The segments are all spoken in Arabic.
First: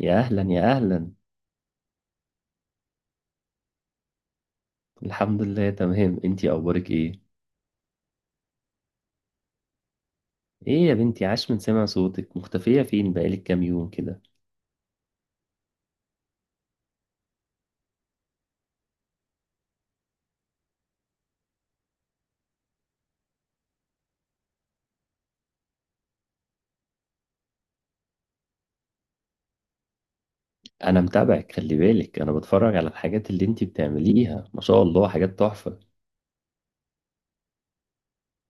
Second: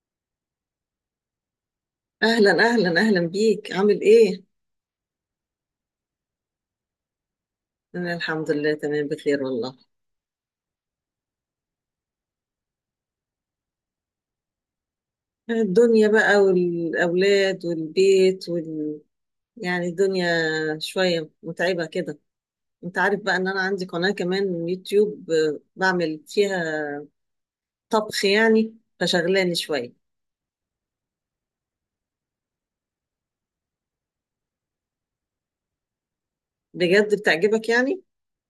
يا اهلا يا اهلا. أهلا أهلا أهلا بيك، عامل إيه؟ الحمد لله تمام، انتي اخبارك ايه؟ أنا الحمد لله تمام، بخير والله. ايه يا بنتي، عاش من سمع صوتك، مختفية فين بقالك كام يوم كده؟ الدنيا بقى والأولاد والبيت يعني الدنيا شوية متعبة كده. أنت عارف بقى إن أنا عندي قناة كمان يوتيوب، بعمل فيها طبخ، يعني فشغلاني شوية. انا متابعك، خلي بالك، انا بتفرج على الحاجات اللي انتي بتعمليها، ما شاء الله، حاجات تحفة. بجد بتعجبك يعني؟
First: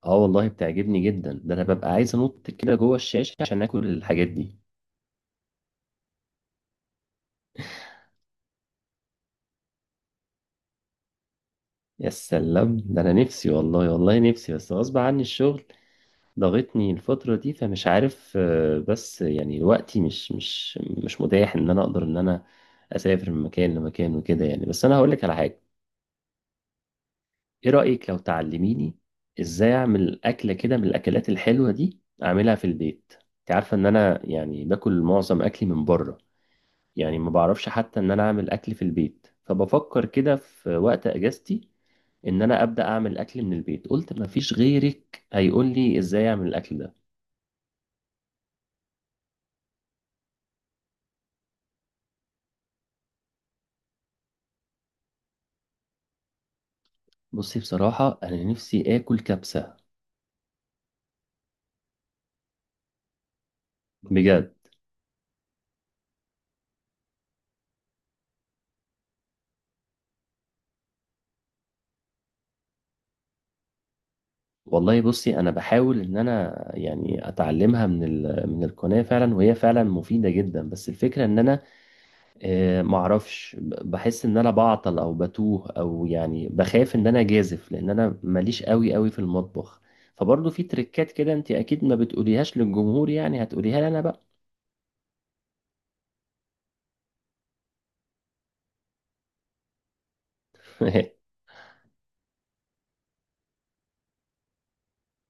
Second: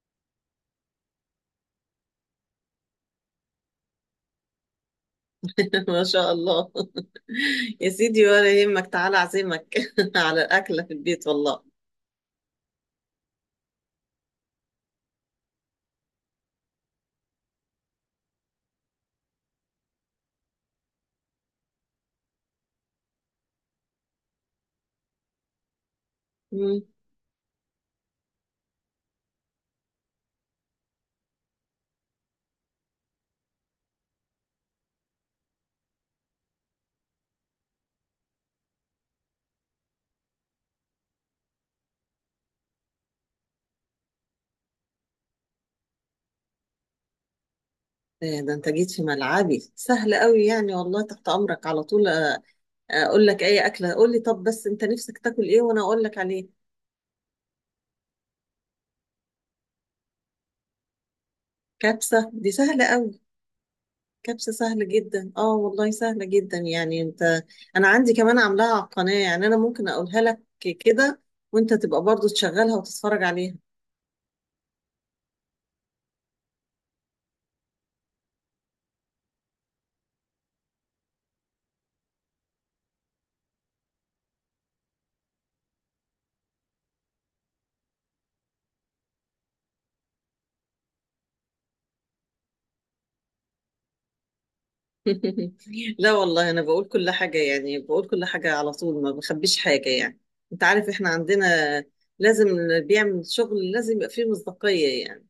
اه والله بتعجبني جدا، ده انا ببقى عايز انط كده جوه الشاشة عشان اكل الحاجات دي. ما شاء الله. يا سيدي، ولا يهمك، تعالى أعزمك على أكلة في البيت والله. يا سلام، ده انا نفسي والله، والله نفسي، بس غصب عني الشغل ضاغطني الفترة دي، فمش عارف، بس يعني وقتي مش مش متاح ان انا اقدر ان انا اسافر من مكان لمكان وكده يعني. بس انا هقول لك على حاجة، مم. ايه رأيك لو تعلميني ازاي اعمل اكلة كده من الاكلات الحلوة دي، اعملها في البيت. انت عارفة ان انا يعني باكل معظم اكلي من بره، يعني ما بعرفش حتى ان انا اعمل اكل في البيت، فبفكر كده في وقت اجازتي ان انا ابدا اعمل اكل من البيت. قلت ما فيش غيرك هيقول لي ازاي اعمل الاكل ده. إيه ده، أنت جيت في ملعبي سهل قوي يعني، والله تحت أمرك على طول. اقول لك اي اكله، قول لي. طب بس انت نفسك تاكل ايه وانا اقول لك عليه. بصي، بصراحة أنا نفسي آكل كبسة. كبسه دي سهله قوي. كبسه بجد. سهله جدا، اه والله سهله جدا يعني. انت انا عندي كمان عاملاها على القناه، يعني انا ممكن اقولها لك كده وانت تبقى برضو تشغلها وتتفرج عليها. والله بصي أنا بحاول إن أنا يعني أتعلمها من القناة فعلا، وهي فعلا مفيدة جدا، بس الفكرة إن أنا، معرفش، بحس إن أنا بعطل أو بتوه، أو يعني بخاف إن أنا جازف، لأن أنا ماليش قوي قوي في المطبخ. فبرضه في تريكات كده أنت أكيد ما بتقوليهاش للجمهور، يعني هتقوليها لي أنا بقى. لا والله، انا بقول كل حاجه، يعني بقول كل حاجه على طول، ما بخبيش حاجه يعني. انت عارف احنا عندنا لازم اللي بيعمل شغل لازم يبقى فيه مصداقيه يعني.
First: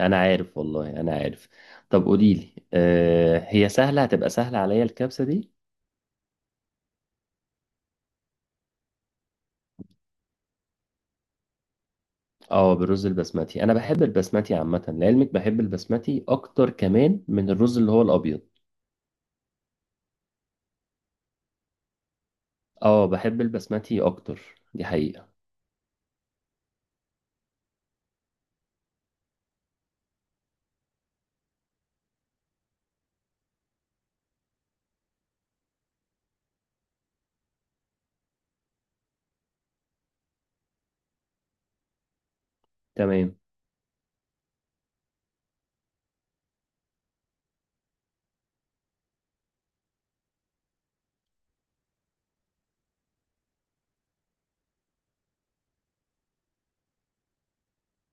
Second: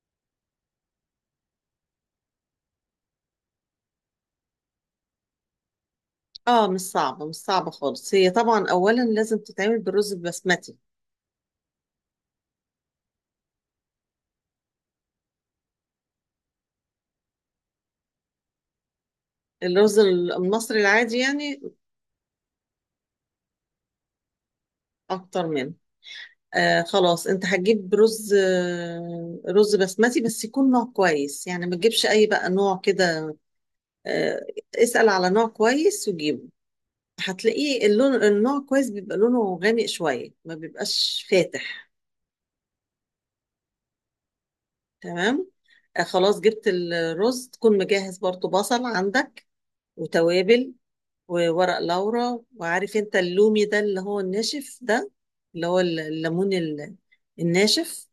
أنا عارف، والله أنا عارف. طب قوليلي، هي سهلة؟ هتبقى سهلة عليا الكبسة دي؟ اه، مش صعبه مش صعبه خالص. هي طبعا اولا لازم تتعمل بالرز البسمتي، اه بالرز البسمتي، انا بحب البسمتي عامه لعلمك، بحب البسمتي اكتر كمان من الرز اللي هو الابيض. الرز المصري العادي يعني اه بحب البسمتي اكتر، دي حقيقه. اكتر منه. آه خلاص، انت هتجيب رز، رز بسمتي، بس يكون نوع كويس يعني، ما تجيبش اي بقى نوع كده. آه، اسأل على نوع كويس وجيبه. هتلاقيه اللون، النوع كويس بيبقى لونه غامق شوية، ما بيبقاش فاتح. تمام. تمام. آه خلاص، جبت الرز، تكون مجهز برضو بصل عندك وتوابل وورق لورا. وعارف انت اللومي ده اللي هو الناشف ده، اللي هو الليمون الناشف.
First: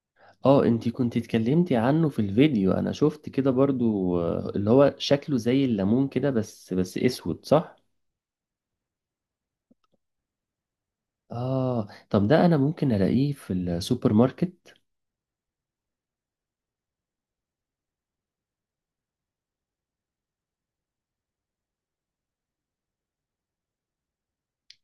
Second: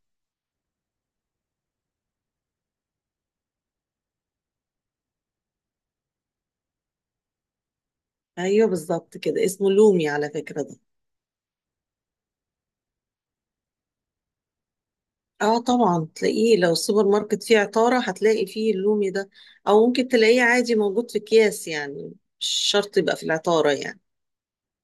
اه انتي كنتي اتكلمتي عنه في الفيديو، انا شفت كده برضو، اللي هو شكله زي الليمون كده، بس بس اسود، صح؟ ايوه بالظبط كده، اسمه لومي على فكرة ده. اه طب ده انا ممكن الاقيه في السوبر ماركت؟ اه طبعا تلاقيه، لو السوبر ماركت فيه عطارة هتلاقي فيه اللومي ده، او ممكن تلاقيه عادي موجود في اكياس يعني، مش شرط يبقى في العطارة يعني.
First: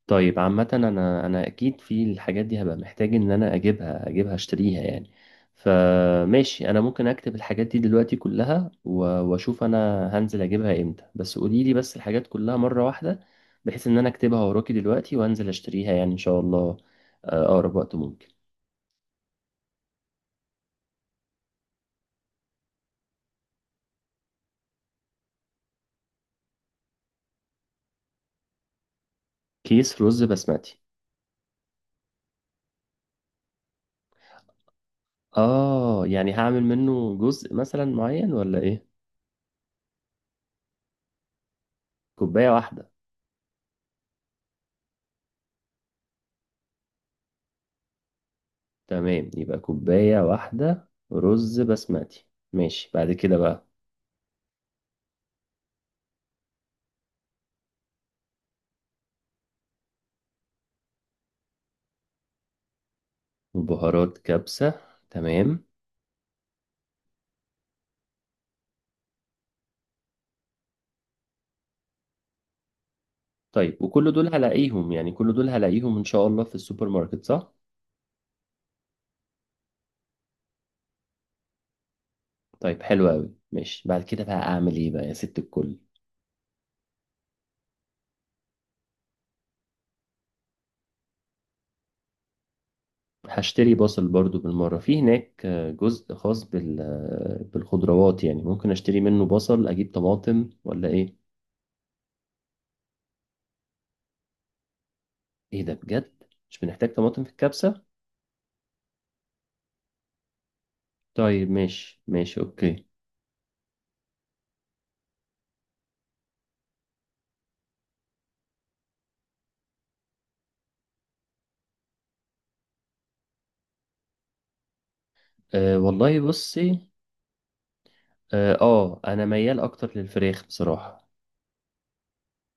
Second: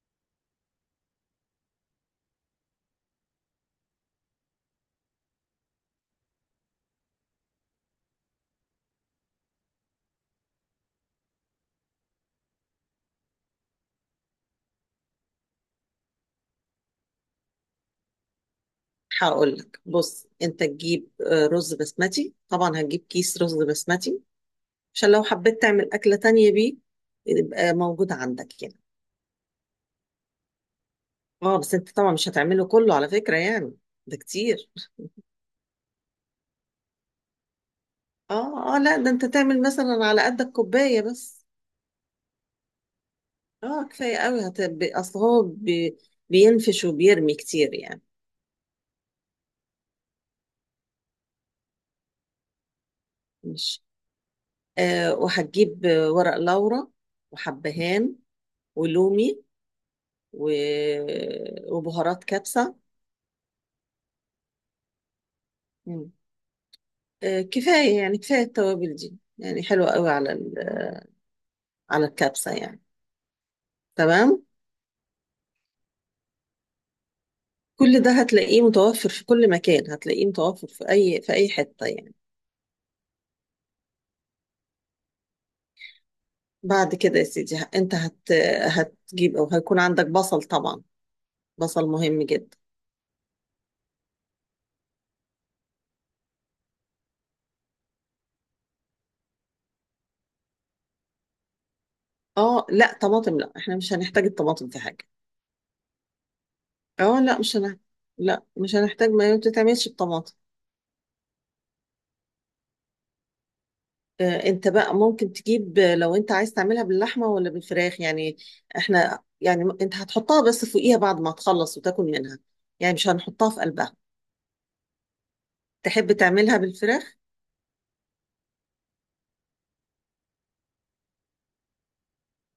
طيب عامة انا، انا اكيد في الحاجات دي هبقى محتاج ان انا اجيبها، اجيبها اشتريها يعني. فماشي، انا ممكن اكتب الحاجات دي دلوقتي كلها واشوف انا هنزل اجيبها امتى. بس قولي لي بس الحاجات كلها مرة واحدة، بحيث ان انا اكتبها وراكي دلوقتي وانزل اشتريها يعني، ان شاء الله اقرب وقت ممكن. هقول لك، بص، انت تجيب رز بسمتي. طبعا هتجيب كيس رز بسمتي عشان لو حبيت تعمل أكلة تانية بيه يبقى موجود عندك يعني. كيس رز بسمتي؟ اه بس انت طبعا مش هتعمله كله على فكرة يعني، ده كتير. اه يعني هعمل منه جزء مثلا معين ولا اه اه ايه؟ لا، ده انت تعمل مثلا على قدك كوباية بس. كوباية واحدة. اه كفاية قوي، اصل هو بينفش وبيرمي كتير يعني. تمام، يبقى كوباية واحدة رز بسمتي. ماشي، بعد كده بقى؟ مش. آه وهتجيب ورق لورا وحبهان ولومي و... وبهارات كبسة. وبهارات كبسة. تمام. مم. آه كفاية يعني، كفاية التوابل دي، يعني حلوة قوي على على الكبسة يعني. طيب وكل دول تمام. هلاقيهم، يعني كل دول هلاقيهم إن شاء الله في السوبر ماركت، صح؟ كل ده هتلاقيه متوفر في كل مكان، هتلاقيه متوفر في اي حتة يعني. طيب حلو أوي، ماشي. بعد كده بقى أعمل إيه بقى يا ست الكل؟ بعد كده يا سيدي، انت هتجيب او هيكون عندك بصل طبعا، بصل مهم جدا. هشتري بصل برضو بالمرة، في هناك جزء خاص بال، بالخضروات يعني، ممكن أشتري منه بصل، أجيب طماطم ولا إيه؟ اه لا، طماطم لا، احنا مش هنحتاج الطماطم في حاجه. إيه ده بجد؟ مش بنحتاج اه طماطم في لا مش هنحتاج، الكبسة؟ لا مش هنحتاج، ما بتتعملش بطماطم. طيب ماشي ماشي، أوكي. آه انت بقى ممكن تجيب، لو انت عايز تعملها باللحمه ولا بالفراخ يعني. احنا يعني انت هتحطها بس فوقيها بعد ما تخلص وتاكل منها، يعني مش هنحطها في قلبها. أه تحب والله تعملها بصي. بالفراخ؟ اه انا ميال اكتر للفراخ بصراحة.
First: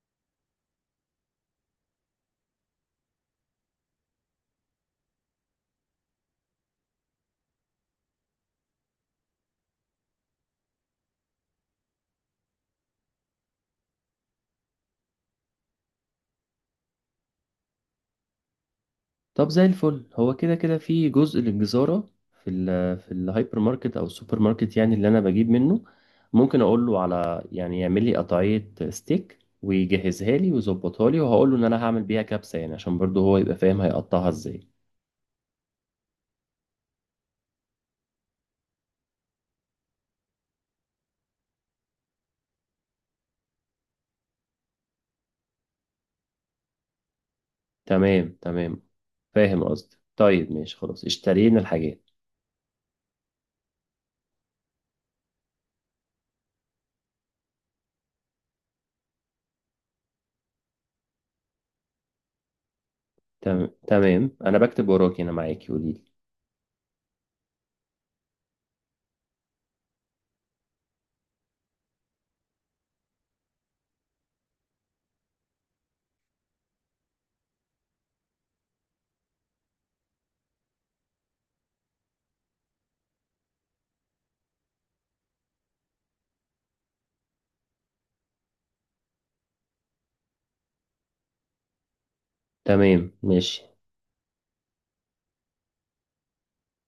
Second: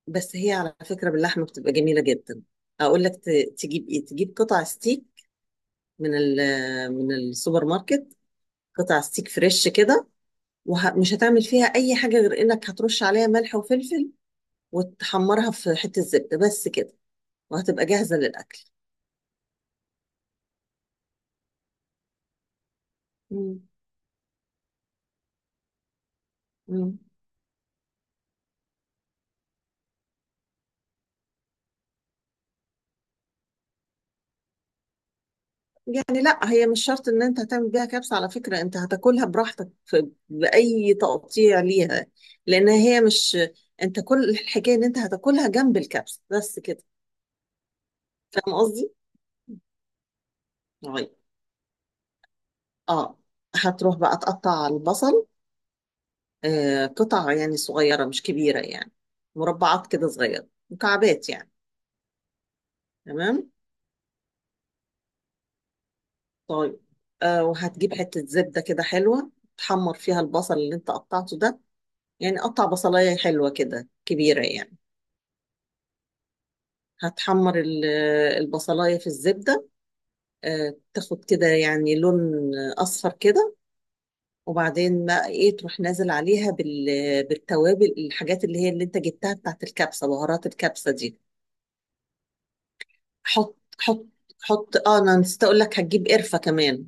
بس هي على فكره باللحمه بتبقى جميله جدا. اقول لك، تجيب ايه؟ تجيب قطع ستيك من من السوبر ماركت. قطع ستيك فريش كده، ومش هتعمل فيها اي حاجه غير انك هترش عليها ملح وفلفل وتحمرها في حته زبده بس كده، وهتبقى جاهزه للاكل. طب زي الفل، هو كده كده في جزء للجزارة في ال، في الهايبر مم. ماركت او السوبر ماركت يعني، اللي انا بجيب منه، ممكن اقول مم. له على يعني يعمل لي قطعية ستيك ويجهزها لي ويظبطها لي، وهقول له ان انا هعمل بيها كبسة، يعني عشان برضه هو يبقى فاهم هيقطعها ازاي. يعني لا هي مش شرط ان انت هتعمل بيها كبسه على فكره، انت هتاكلها براحتك في باي تقطيع ليها، لان هي مش، انت كل الحكايه ان انت هتاكلها جنب الكبسه بس كده. تمام فاهم تمام، قصدي؟ فاهم قصدي. طيب ماشي، خلاص طيب. اشترينا الحاجات. اه. هتروح بقى تقطع البصل، قطع يعني صغيرة مش كبيرة يعني، مربعات كده صغيرة، مكعبات يعني. تمام. تمام، انا بكتب وراكي، انا معاكي، قولي لي. طيب. آه وهتجيب حتة زبدة كده حلوة، تحمر فيها البصل اللي انت قطعته ده. يعني قطع بصلاية حلوة كده كبيرة يعني، هتحمر البصلاية في الزبدة. آه تاخد كده يعني لون أصفر كده، وبعدين ما ايه، تروح نازل عليها بالتوابل، الحاجات اللي هي اللي انت جبتها بتاعت الكبسة، بهارات الكبسة دي. تمام حط ماشي. حط. حط، انا نسيت اقول لك، هتجيب قرفة كمان.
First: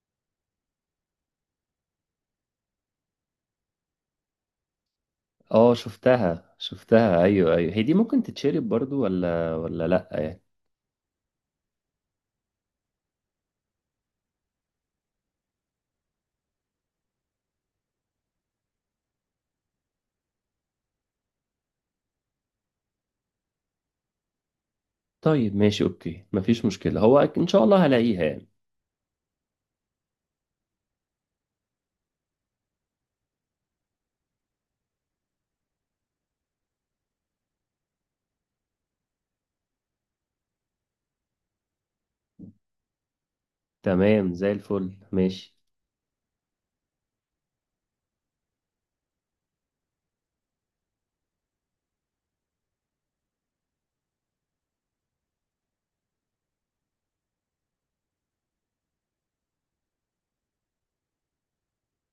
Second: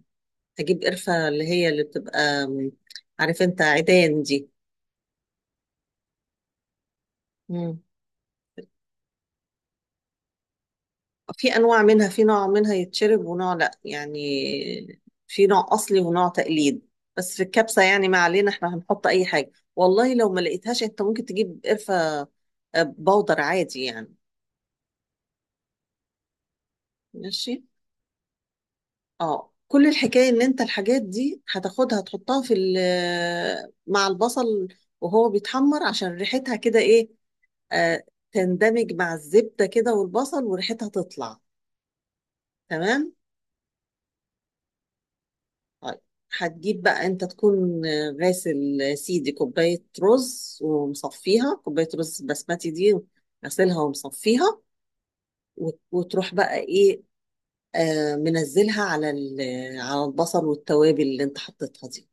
هجيب قرفة اللي هي اللي بتبقى عارف انت عيدان دي. اه شفتها شفتها، ايوه ايوه مم. هي دي. ممكن تتشرب برضو ولا ولا لا؟ في انواع منها، في نوع منها يتشرب ونوع لا يعني. في نوع اصلي ونوع تقليد. بس في الكبسة يعني ما علينا، احنا هنحط اي حاجة والله. لو ما لقيتهاش انت ممكن تجيب قرفة بودر عادي يعني. طيب ماشي اوكي، مفيش مشكلة، ان شاء ماشي. الله هلاقيها يعني. اه، كل الحكاية ان انت الحاجات دي هتاخدها تحطها في مع البصل وهو بيتحمر، عشان ريحتها كده ايه، آه تندمج مع الزبدة كده والبصل وريحتها تطلع. تمام. تمام زي الفل، ماشي. طيب. هتجيب بقى انت، تكون غاسل سيدي كوباية رز ومصفيها، كوباية رز بسمتي دي غسلها ومصفيها، وتروح بقى ايه، آه منزلها على على البصل والتوابل اللي انت حطيتها دي.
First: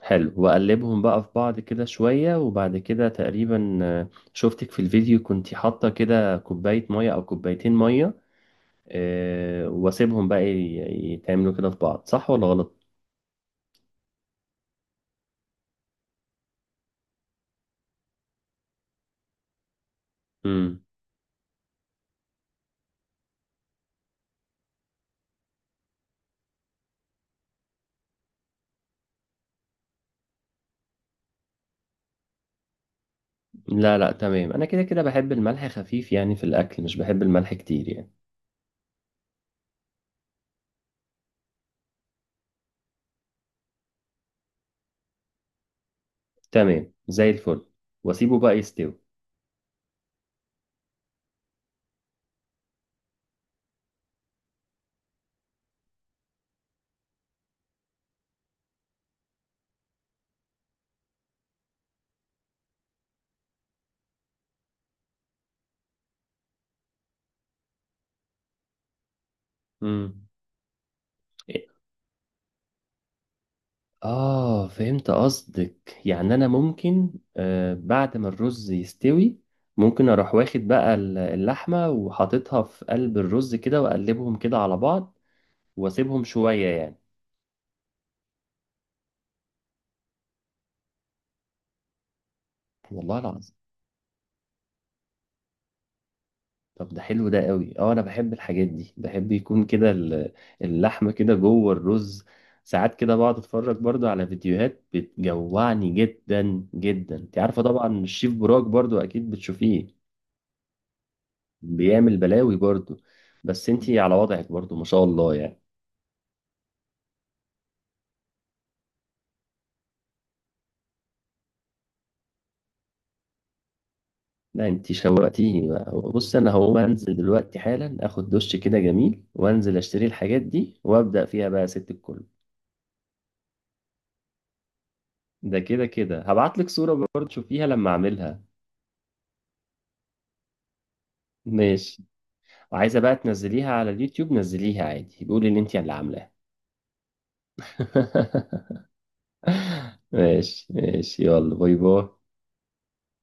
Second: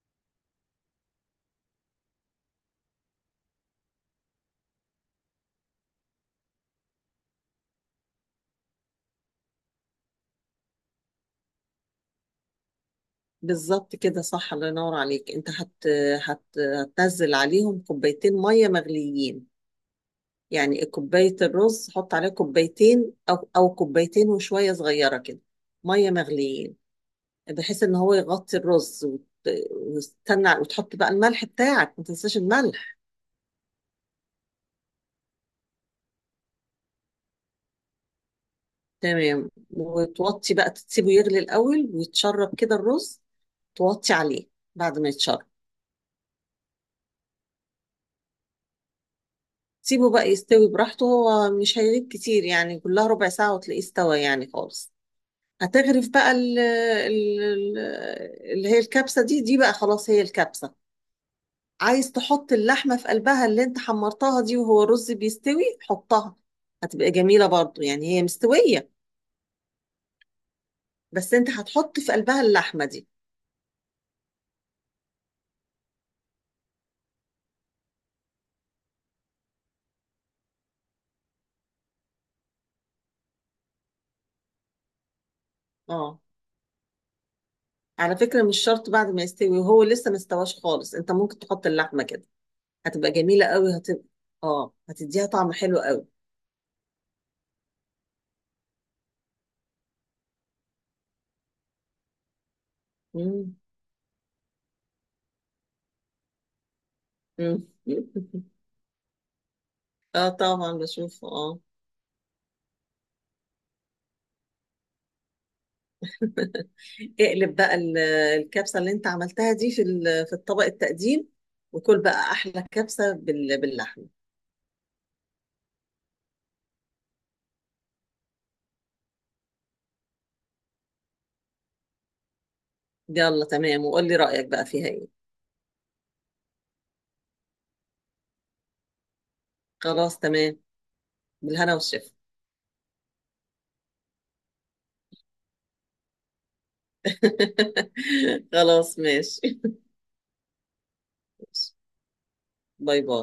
حلو، وأقلبهم بقى في بعض كده شوية، وبعد كده تقريبا، شفتك في الفيديو كنتي حاطة كده كوباية مية أو كوبايتين مية، وأسيبهم بقى يتعملوا كده في بعض، صح ولا غلط؟ بالظبط كده صح، الله ينور عليك. انت هت... هتنزل عليهم كوبايتين ميه مغليين. مم. يعني كوبايه الرز حط عليها كوبايتين او كوبايتين وشويه صغيره كده، ميه مغليين، بحيث ان هو يغطي الرز وتستنى وتحط بقى الملح بتاعك، ما تنساش الملح. لا لا تمام، أنا كده كده بحب الملح خفيف يعني في الأكل، مش بحب الملح كتير يعني. تمام، وتوطي بقى، تسيبه يغلي الاول ويتشرب كده الرز، توطي عليه بعد ما يتشرب. تمام زي الفل، وأسيبه بقى يستوي. سيبه بقى يستوي براحته، هو مش هيغيب كتير يعني، كلها ربع ساعة وتلاقيه استوى يعني خالص. هتغرف بقى ال ال ال اللي هي الكبسة دي، بقى خلاص هي الكبسة. عايز تحط اللحمة في قلبها اللي انت حمرتها دي وهو الرز بيستوي، حطها، هتبقى جميلة برضو يعني، هي مستوية، مم. بس انت هتحط في قلبها اللحمة دي. آه فهمت قصدك، يعني أنا ممكن آه بعد ما الرز يستوي، ممكن أروح واخد بقى اللحمة وحاططها في قلب الرز كده، وأقلبهم كده على بعض اه وأسيبهم شوية يعني. على فكرة، مش شرط بعد ما يستوي، وهو لسه مستواش خالص انت ممكن تحط اللحمة كده، هتبقى والله العظيم. جميلة قوي. اه هتديها طعم حلو قوي. طب ده حلو، ده قوي. اه انا بحب الحاجات دي، بحب يكون كده اللحمه كده جوه الرز. ساعات كده بقعد مم. اتفرج برضو على فيديوهات بتجوعني جدا جدا، انت عارفه مم. طبعا الشيف براك برضو، اكيد بتشوفيه. اه طبعا بشوفه اه. بيعمل بلاوي برضو، بس انتي على وضعك برضو ما شاء الله يعني. اقلب بقى الكبسة اللي انت عملتها دي في في الطبق التقديم، وكل بقى احلى كبسة باللحمة. لا انتي شوقتيني بقى، بص انا هقوم انزل دلوقتي حالا، اخد دش كده جميل وانزل اشتري الحاجات دي وابدا فيها بقى يا ست الكل. يلا تمام، وقول لي رأيك بقى فيها ايه. ده كده كده هبعت لك صورة برضو تشوفيها لما اعملها. خلاص تمام، بالهنا ماشي. والشفا. وعايزة بقى تنزليها على اليوتيوب، نزليها عادي، قولي ان انتي اللي عاملاها. خلاص ماشي. ماشي ماشي، يلا باي باي. باي باي.